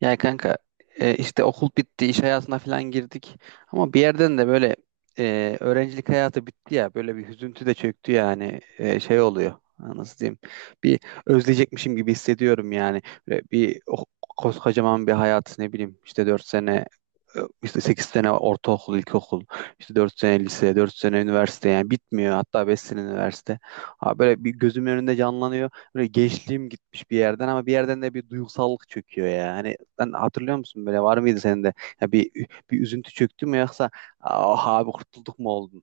Ya kanka, işte okul bitti, iş hayatına falan girdik. Ama bir yerden de böyle öğrencilik hayatı bitti ya. Böyle bir hüzüntü de çöktü yani. Şey oluyor. Ha, Nasıl diyeyim? Bir özleyecekmişim gibi hissediyorum yani. Böyle bir koskocaman bir hayat, ne bileyim, işte 4 sene, işte 8 sene ortaokul, ilkokul, işte 4 sene lise, 4 sene üniversite, yani bitmiyor. Hatta 5 sene üniversite. Ha, böyle bir gözümün önünde canlanıyor. Böyle gençliğim gitmiş bir yerden, ama bir yerden de bir duygusallık çöküyor yani. Sen hatırlıyor musun, böyle var mıydı senin de? Ya bir üzüntü çöktü mü, yoksa ah abi kurtulduk mu oldun?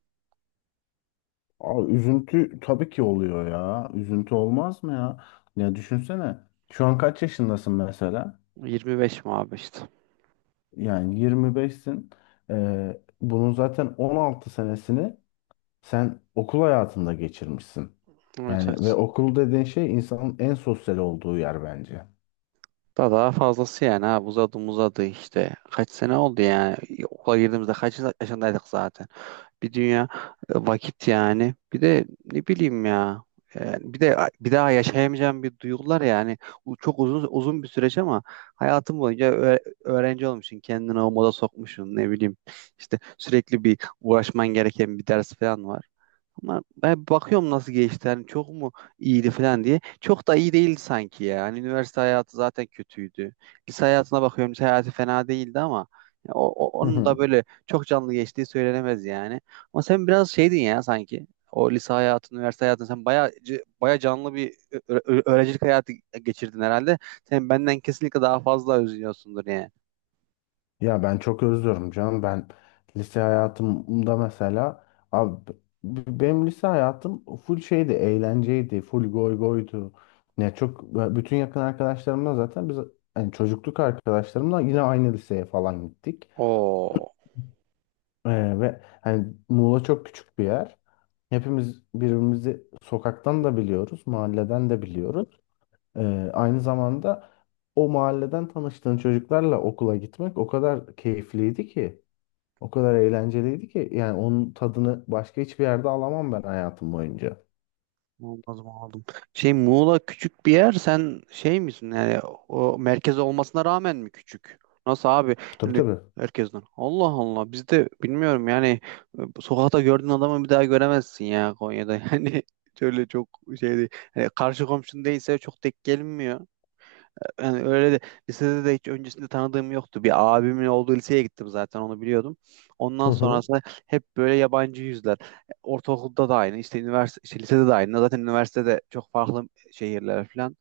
Abi üzüntü tabii ki oluyor ya. Üzüntü olmaz mı ya? Ya düşünsene. Şu an kaç yaşındasın mesela? 25 mi abi işte? Yani 25'sin. Bunun zaten 16 senesini sen okul hayatında geçirmişsin. Evet, Yani evet. ve okul dediğin şey insanın en sosyal olduğu yer bence. Daha daha fazlası yani, ha uzadı uzadı işte. Kaç sene oldu yani? Okula girdiğimizde kaç yaşındaydık zaten? Bir dünya vakit yani. Bir de ne bileyim ya. Yani bir de bir daha yaşayamayacağım bir duygular yani. Bu çok uzun uzun bir süreç ama, hayatım boyunca öğrenci olmuşsun, kendini o moda sokmuşsun, ne bileyim. İşte sürekli bir uğraşman gereken bir ders falan var. Ama ben bakıyorum nasıl geçti. Hani çok mu iyiydi falan diye. Çok da iyi değildi sanki ya. Hani üniversite hayatı zaten kötüydü. Lise hayatına bakıyorum. Lise hayatı fena değildi, ama ya onun da böyle çok canlı geçtiği söylenemez yani. Ama sen biraz şeydin ya sanki. O lise hayatı, üniversite hayatı, sen baya baya canlı bir öğrencilik hayatı geçirdin herhalde. Sen benden kesinlikle daha fazla özlüyorsundur yani. Ya ben çok özlüyorum canım. Ben lise hayatımda mesela abi benim lise hayatım full şeydi, eğlenceydi, full goy goydu. Ne çok bütün yakın arkadaşlarımla zaten biz hani çocukluk arkadaşlarımla yine aynı liseye falan gittik. Oo. Ve hani Muğla çok küçük bir yer. Hepimiz birbirimizi sokaktan da biliyoruz, mahalleden de biliyoruz. Aynı zamanda o mahalleden tanıştığın çocuklarla okula gitmek o kadar keyifliydi ki. O kadar eğlenceliydi ki yani onun tadını başka hiçbir yerde alamam ben hayatım boyunca. Anladım, anladım. Şey, Muğla küçük bir yer, sen şey misin yani, o merkez olmasına rağmen mi küçük? Nasıl abi? Tabii Hani tabii. herkesten. Allah Allah, bizde bilmiyorum yani, sokakta gördüğün adamı bir daha göremezsin ya Konya'da. Yani şöyle çok şey değil. Hani karşı komşun değilse çok denk gelinmiyor yani. Öyle de lisede de hiç öncesinde tanıdığım yoktu. Bir abimin olduğu liseye gittim, zaten onu biliyordum. Hı Ondan hı sonrası hep böyle yabancı yüzler. Ortaokulda da aynı, işte üniversite, işte lisede de aynı. Zaten üniversitede çok farklı şehirler falan.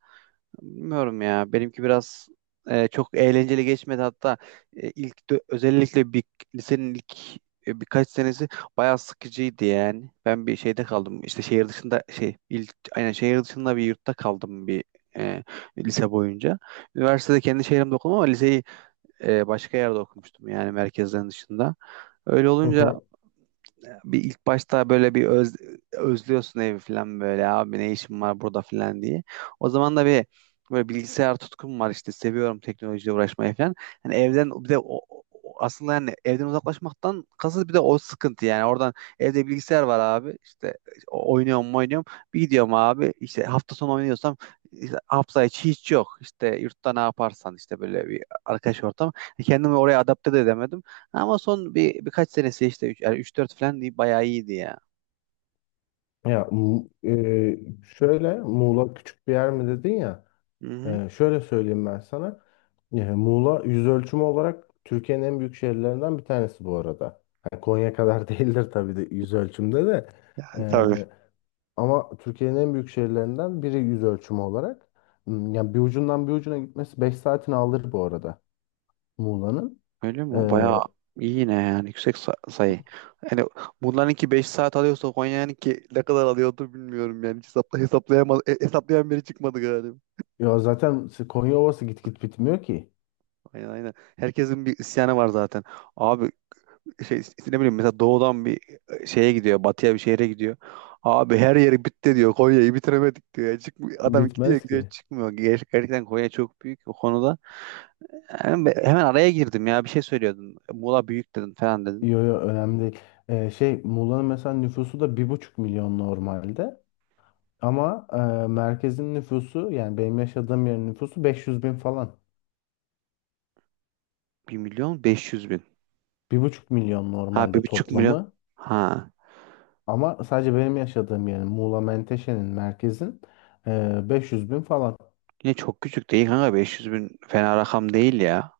Bilmiyorum ya. Benimki biraz çok eğlenceli geçmedi. Hatta ilk özellikle bir lisenin ilk birkaç senesi bayağı sıkıcıydı yani. Ben bir şeyde kaldım. İşte şehir dışında, şey ilk aynen şehir dışında bir yurtta kaldım, bir e, lise boyunca. Üniversitede kendi şehrimde okudum ama liseyi başka yerde okumuştum yani, merkezden dışında. Öyle hı. olunca Hı. bir ilk başta böyle bir özlüyorsun evi falan, böyle abi ne işim var burada falan diye. O zaman da bir böyle bilgisayar tutkum var, işte seviyorum teknolojiyle uğraşmayı falan. Hani evden bir de o- aslında yani evden uzaklaşmaktan kasıt bir de o sıkıntı yani, oradan evde bilgisayar var abi, işte oynuyorum mu oynuyorum, bir gidiyorum abi işte hafta sonu oynuyorsam, işte hafta içi hiç yok, işte yurtta ne yaparsan işte, böyle bir arkadaş ortam. Kendimi oraya adapte de edemedim, ama son birkaç senesi, işte üç yani üç dört falan değil, bayağı iyiydi ya. Ya şöyle Muğla küçük bir yer mi dedin ya? Hı hı. Şöyle söyleyeyim ben sana. Muğla yüz ölçümü olarak Türkiye'nin en büyük şehirlerinden bir tanesi bu arada. Yani Konya kadar değildir tabii de yüz ölçümde de. Yani E, tabii. ama Türkiye'nin en büyük şehirlerinden biri yüz ölçümü olarak. Yani bir ucundan bir ucuna gitmesi 5 saatini alır bu arada Muğla'nın. Öyle mi? Bayağı Ee, iyi yine yani, yüksek sayı. Yani bunlarınki 5 saat alıyorsa Konya'nınki ne kadar alıyordu bilmiyorum yani. Hiç hesaplayamaz hesaplayan biri çıkmadı galiba. ya zaten Konya Ovası git git bitmiyor ki. Aynen, aynen. Herkesin bir isyanı var zaten. Abi şey, ne bileyim mesela, doğudan bir şeye gidiyor, batıya bir şehre gidiyor. Abi her yeri bitti diyor. Konya'yı bitiremedik diyor. Yani çıkmıyor. Adam gidiyor Bitmez gidiyor ki. çıkmıyor. Gerçekten Konya çok büyük o konuda. Hemen hemen araya girdim ya. Bir şey söylüyordun. Muğla büyük dedin falan dedin. Yo yo, önemli değil. Şey Muğla'nın mesela nüfusu da 1,5 milyon normalde. Ama merkezin nüfusu yani benim yaşadığım yerin nüfusu 500 bin falan. 1.500.000. 1,5 milyon Ha, bir normalde buçuk milyon. toplamı. Ha. Ama sadece benim yaşadığım yerin Muğla Menteşe'nin merkezin 500 bin falan. Yine çok küçük değil kanka. 500 bin fena rakam değil ya.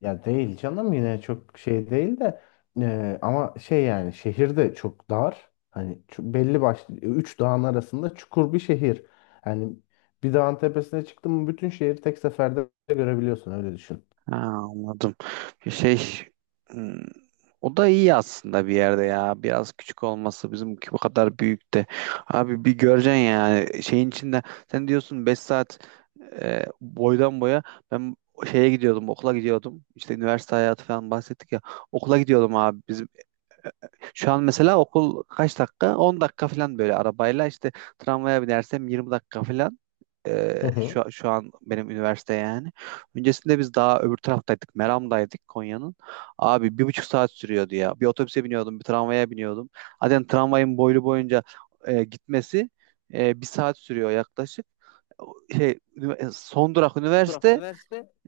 Ya değil canım yine çok şey değil de ama şey yani şehirde çok dar. Hani belli başlı üç dağın arasında çukur bir şehir. Hani bir dağın tepesine çıktın mı bütün şehri tek seferde görebiliyorsun öyle düşün. Ha, anladım. Bir şey, hmm, o da iyi aslında bir yerde ya. Biraz küçük olması, bizimki bu kadar büyük de. Abi bir göreceksin yani şeyin içinde, sen diyorsun 5 saat boydan boya. Ben şeye gidiyordum, okula gidiyordum. İşte üniversite hayatı falan bahsettik ya. Okula gidiyordum abi. Şu an mesela okul kaç dakika? 10 dakika falan böyle arabayla, işte tramvaya binersem 20 dakika falan. Ee, şu, şu an benim üniversite yani. Öncesinde biz daha öbür taraftaydık. Meram'daydık Konya'nın. Abi 1,5 saat sürüyordu ya. Bir otobüse biniyordum, bir tramvaya biniyordum. Zaten tramvayın boylu boyunca gitmesi 1 saat sürüyor yaklaşık. Şey, son durak üniversite,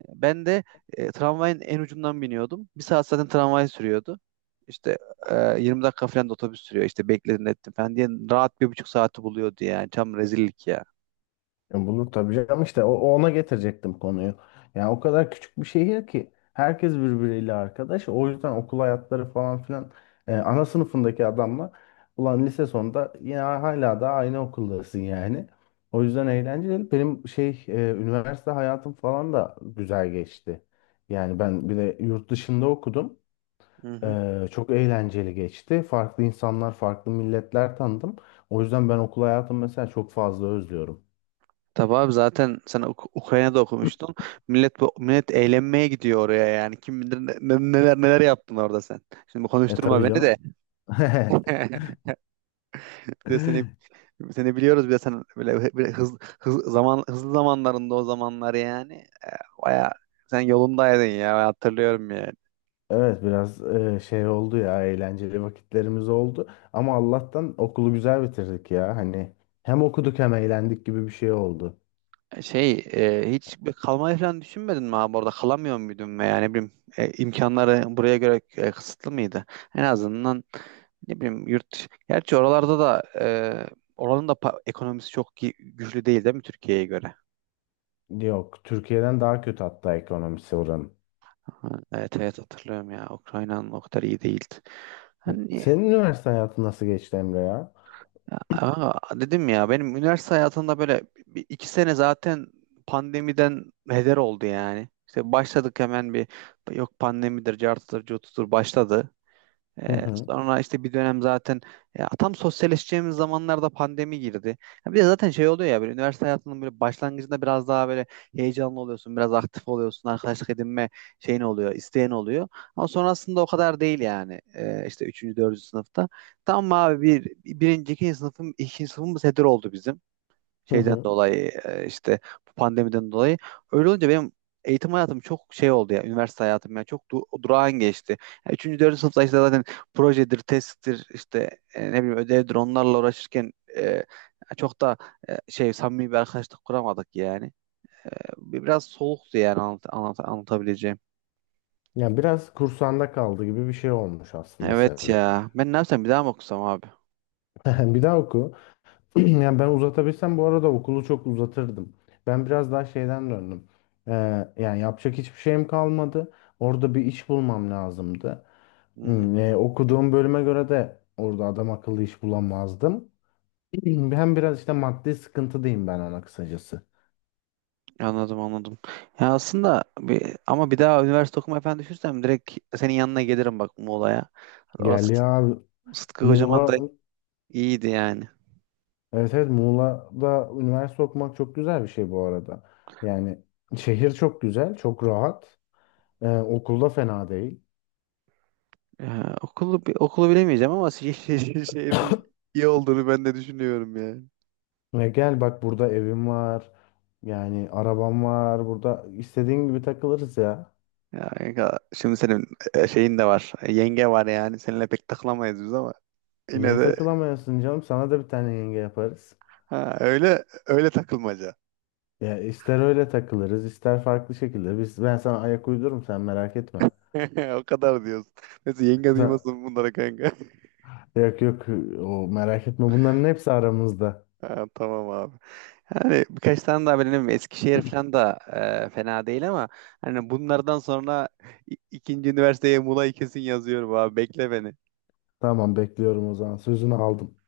ben de tramvayın en ucundan biniyordum. Bir saat zaten tramvay sürüyordu. İşte 20 dakika falan da otobüs sürüyor. İşte bekledin, ettim falan diye rahat 1,5 saati buluyordu yani. Tam rezillik ya. Ya bulur tabii canım işte ona getirecektim konuyu. Yani o kadar küçük bir şehir ki herkes birbiriyle arkadaş. O yüzden okul hayatları falan filan ana sınıfındaki adamla ulan lise sonunda yine hala da aynı okuldasın yani. O yüzden eğlenceli. Benim şey üniversite hayatım falan da güzel geçti. Yani ben bir de yurt dışında okudum. Hı hı. Çok eğlenceli geçti. Farklı insanlar, farklı milletler tanıdım. O yüzden ben okul hayatımı mesela çok fazla özlüyorum. Tabii abi, zaten sen Ukrayna'da okumuştun. Millet millet eğlenmeye gidiyor oraya yani. Kim bilir neler neler yaptın orada sen. Şimdi E konuşturma tabii beni de. canım. Bir de seni biliyoruz, bir de sen böyle zaman hızlı zamanlarında o zamanlar yani. Baya sen yolundaydın ya, ben hatırlıyorum yani. Evet, biraz şey oldu ya eğlenceli vakitlerimiz oldu ama Allah'tan okulu güzel bitirdik ya hani hem okuduk hem eğlendik gibi bir şey oldu. Şey, hiç bir kalmayı falan düşünmedin mi abi, orada kalamıyor muydun, veya ne bileyim imkanları buraya göre kısıtlı mıydı? En azından ne bileyim yurt, gerçi oralarda da oranın da ekonomisi çok güçlü değil, değil mi Türkiye'ye göre? Yok, Türkiye'den daha kötü hatta ekonomisi oranın. Ha, evet evet, hatırlıyorum ya, Ukrayna'nın o kadar iyi değildi. Hani Senin üniversite hayatın nasıl geçti, Emre ya? Dedim ya, benim üniversite hayatımda böyle bir- iki sene zaten pandemiden heder oldu yani. İşte başladık, hemen bir yok pandemidir, cartıdır, curtudur başladı. Hı hı. Sonra işte bir dönem zaten, ya tam sosyalleşeceğimiz zamanlarda pandemi girdi. Ya bir de zaten şey oluyor ya, böyle üniversite hayatının böyle başlangıcında biraz daha böyle heyecanlı oluyorsun, biraz aktif oluyorsun, arkadaşlık edinme şeyin oluyor, isteyen oluyor. Ama sonrasında o kadar değil yani, işte üçüncü, dördüncü sınıfta. Tam abi birinci, ikinci sınıfım, ikinci sınıfımız heder oldu bizim Hı şeyden hı. dolayı, işte bu pandemiden dolayı. Öyle olunca benim eğitim hayatım çok şey oldu ya, üniversite hayatım ya çok durağan geçti. Yani üçüncü, dördüncü sınıfta işte zaten projedir, testtir, işte ne bileyim ödevdir, onlarla uğraşırken çok da şey samimi bir arkadaşlık kuramadık yani. Biraz soğuktu yani, anlatabileceğim. Ya biraz kursağında kaldı gibi bir şey olmuş aslında Evet senin. ya, ben ne yapsam, bir daha mı okusam abi? Bir daha oku. Yani ben uzatabilsem bu arada okulu çok uzatırdım. Ben biraz daha şeyden döndüm. Ee, yani yapacak hiçbir şeyim kalmadı. Orada bir iş bulmam lazımdı. Hı hı. Okuduğum bölüme göre de orada adam akıllı iş bulamazdım. Hem biraz işte maddi sıkıntıdayım ben ona kısacası. Anladım, anladım. Ya aslında ama bir daha üniversite okumayı falan düşünsem, direkt senin yanına gelirim bak, Muğla'ya. Orası Gel ya Sıtkı Kocaman Muğla. da iyiydi yani. Evet evet, Muğla'da üniversite okumak çok güzel bir şey bu arada. Yani şehir çok güzel, çok rahat. Okulda fena değil. Ya, okulu bilemeyeceğim ama şehrin iyi olduğunu ben de düşünüyorum yani. Ve gel bak burada evim var. Yani arabam var. Burada istediğin gibi takılırız ya. Ya kanka, şimdi senin şeyin de var. Yenge var yani. Seninle pek takılamayız biz, ama yine Niye de, takılamıyorsun canım? Sana da bir tane yenge yaparız. ha, öyle öyle takılmaca. Ya ister öyle takılırız, ister farklı şekilde. Ben sana ayak uydururum sen merak etme. O kadar diyoruz. Neyse, yenge Sen, duymasın bunlara kanka. Yok yok, o merak etme. Bunların hepsi aramızda. Ha, tamam abi. Hani birkaç tane daha benim Eskişehir falan da fena değil, ama hani bunlardan sonra ikinci üniversiteye Muğla'yı kesin yazıyorum, abi bekle beni. Tamam, bekliyorum o zaman. Sözünü aldım.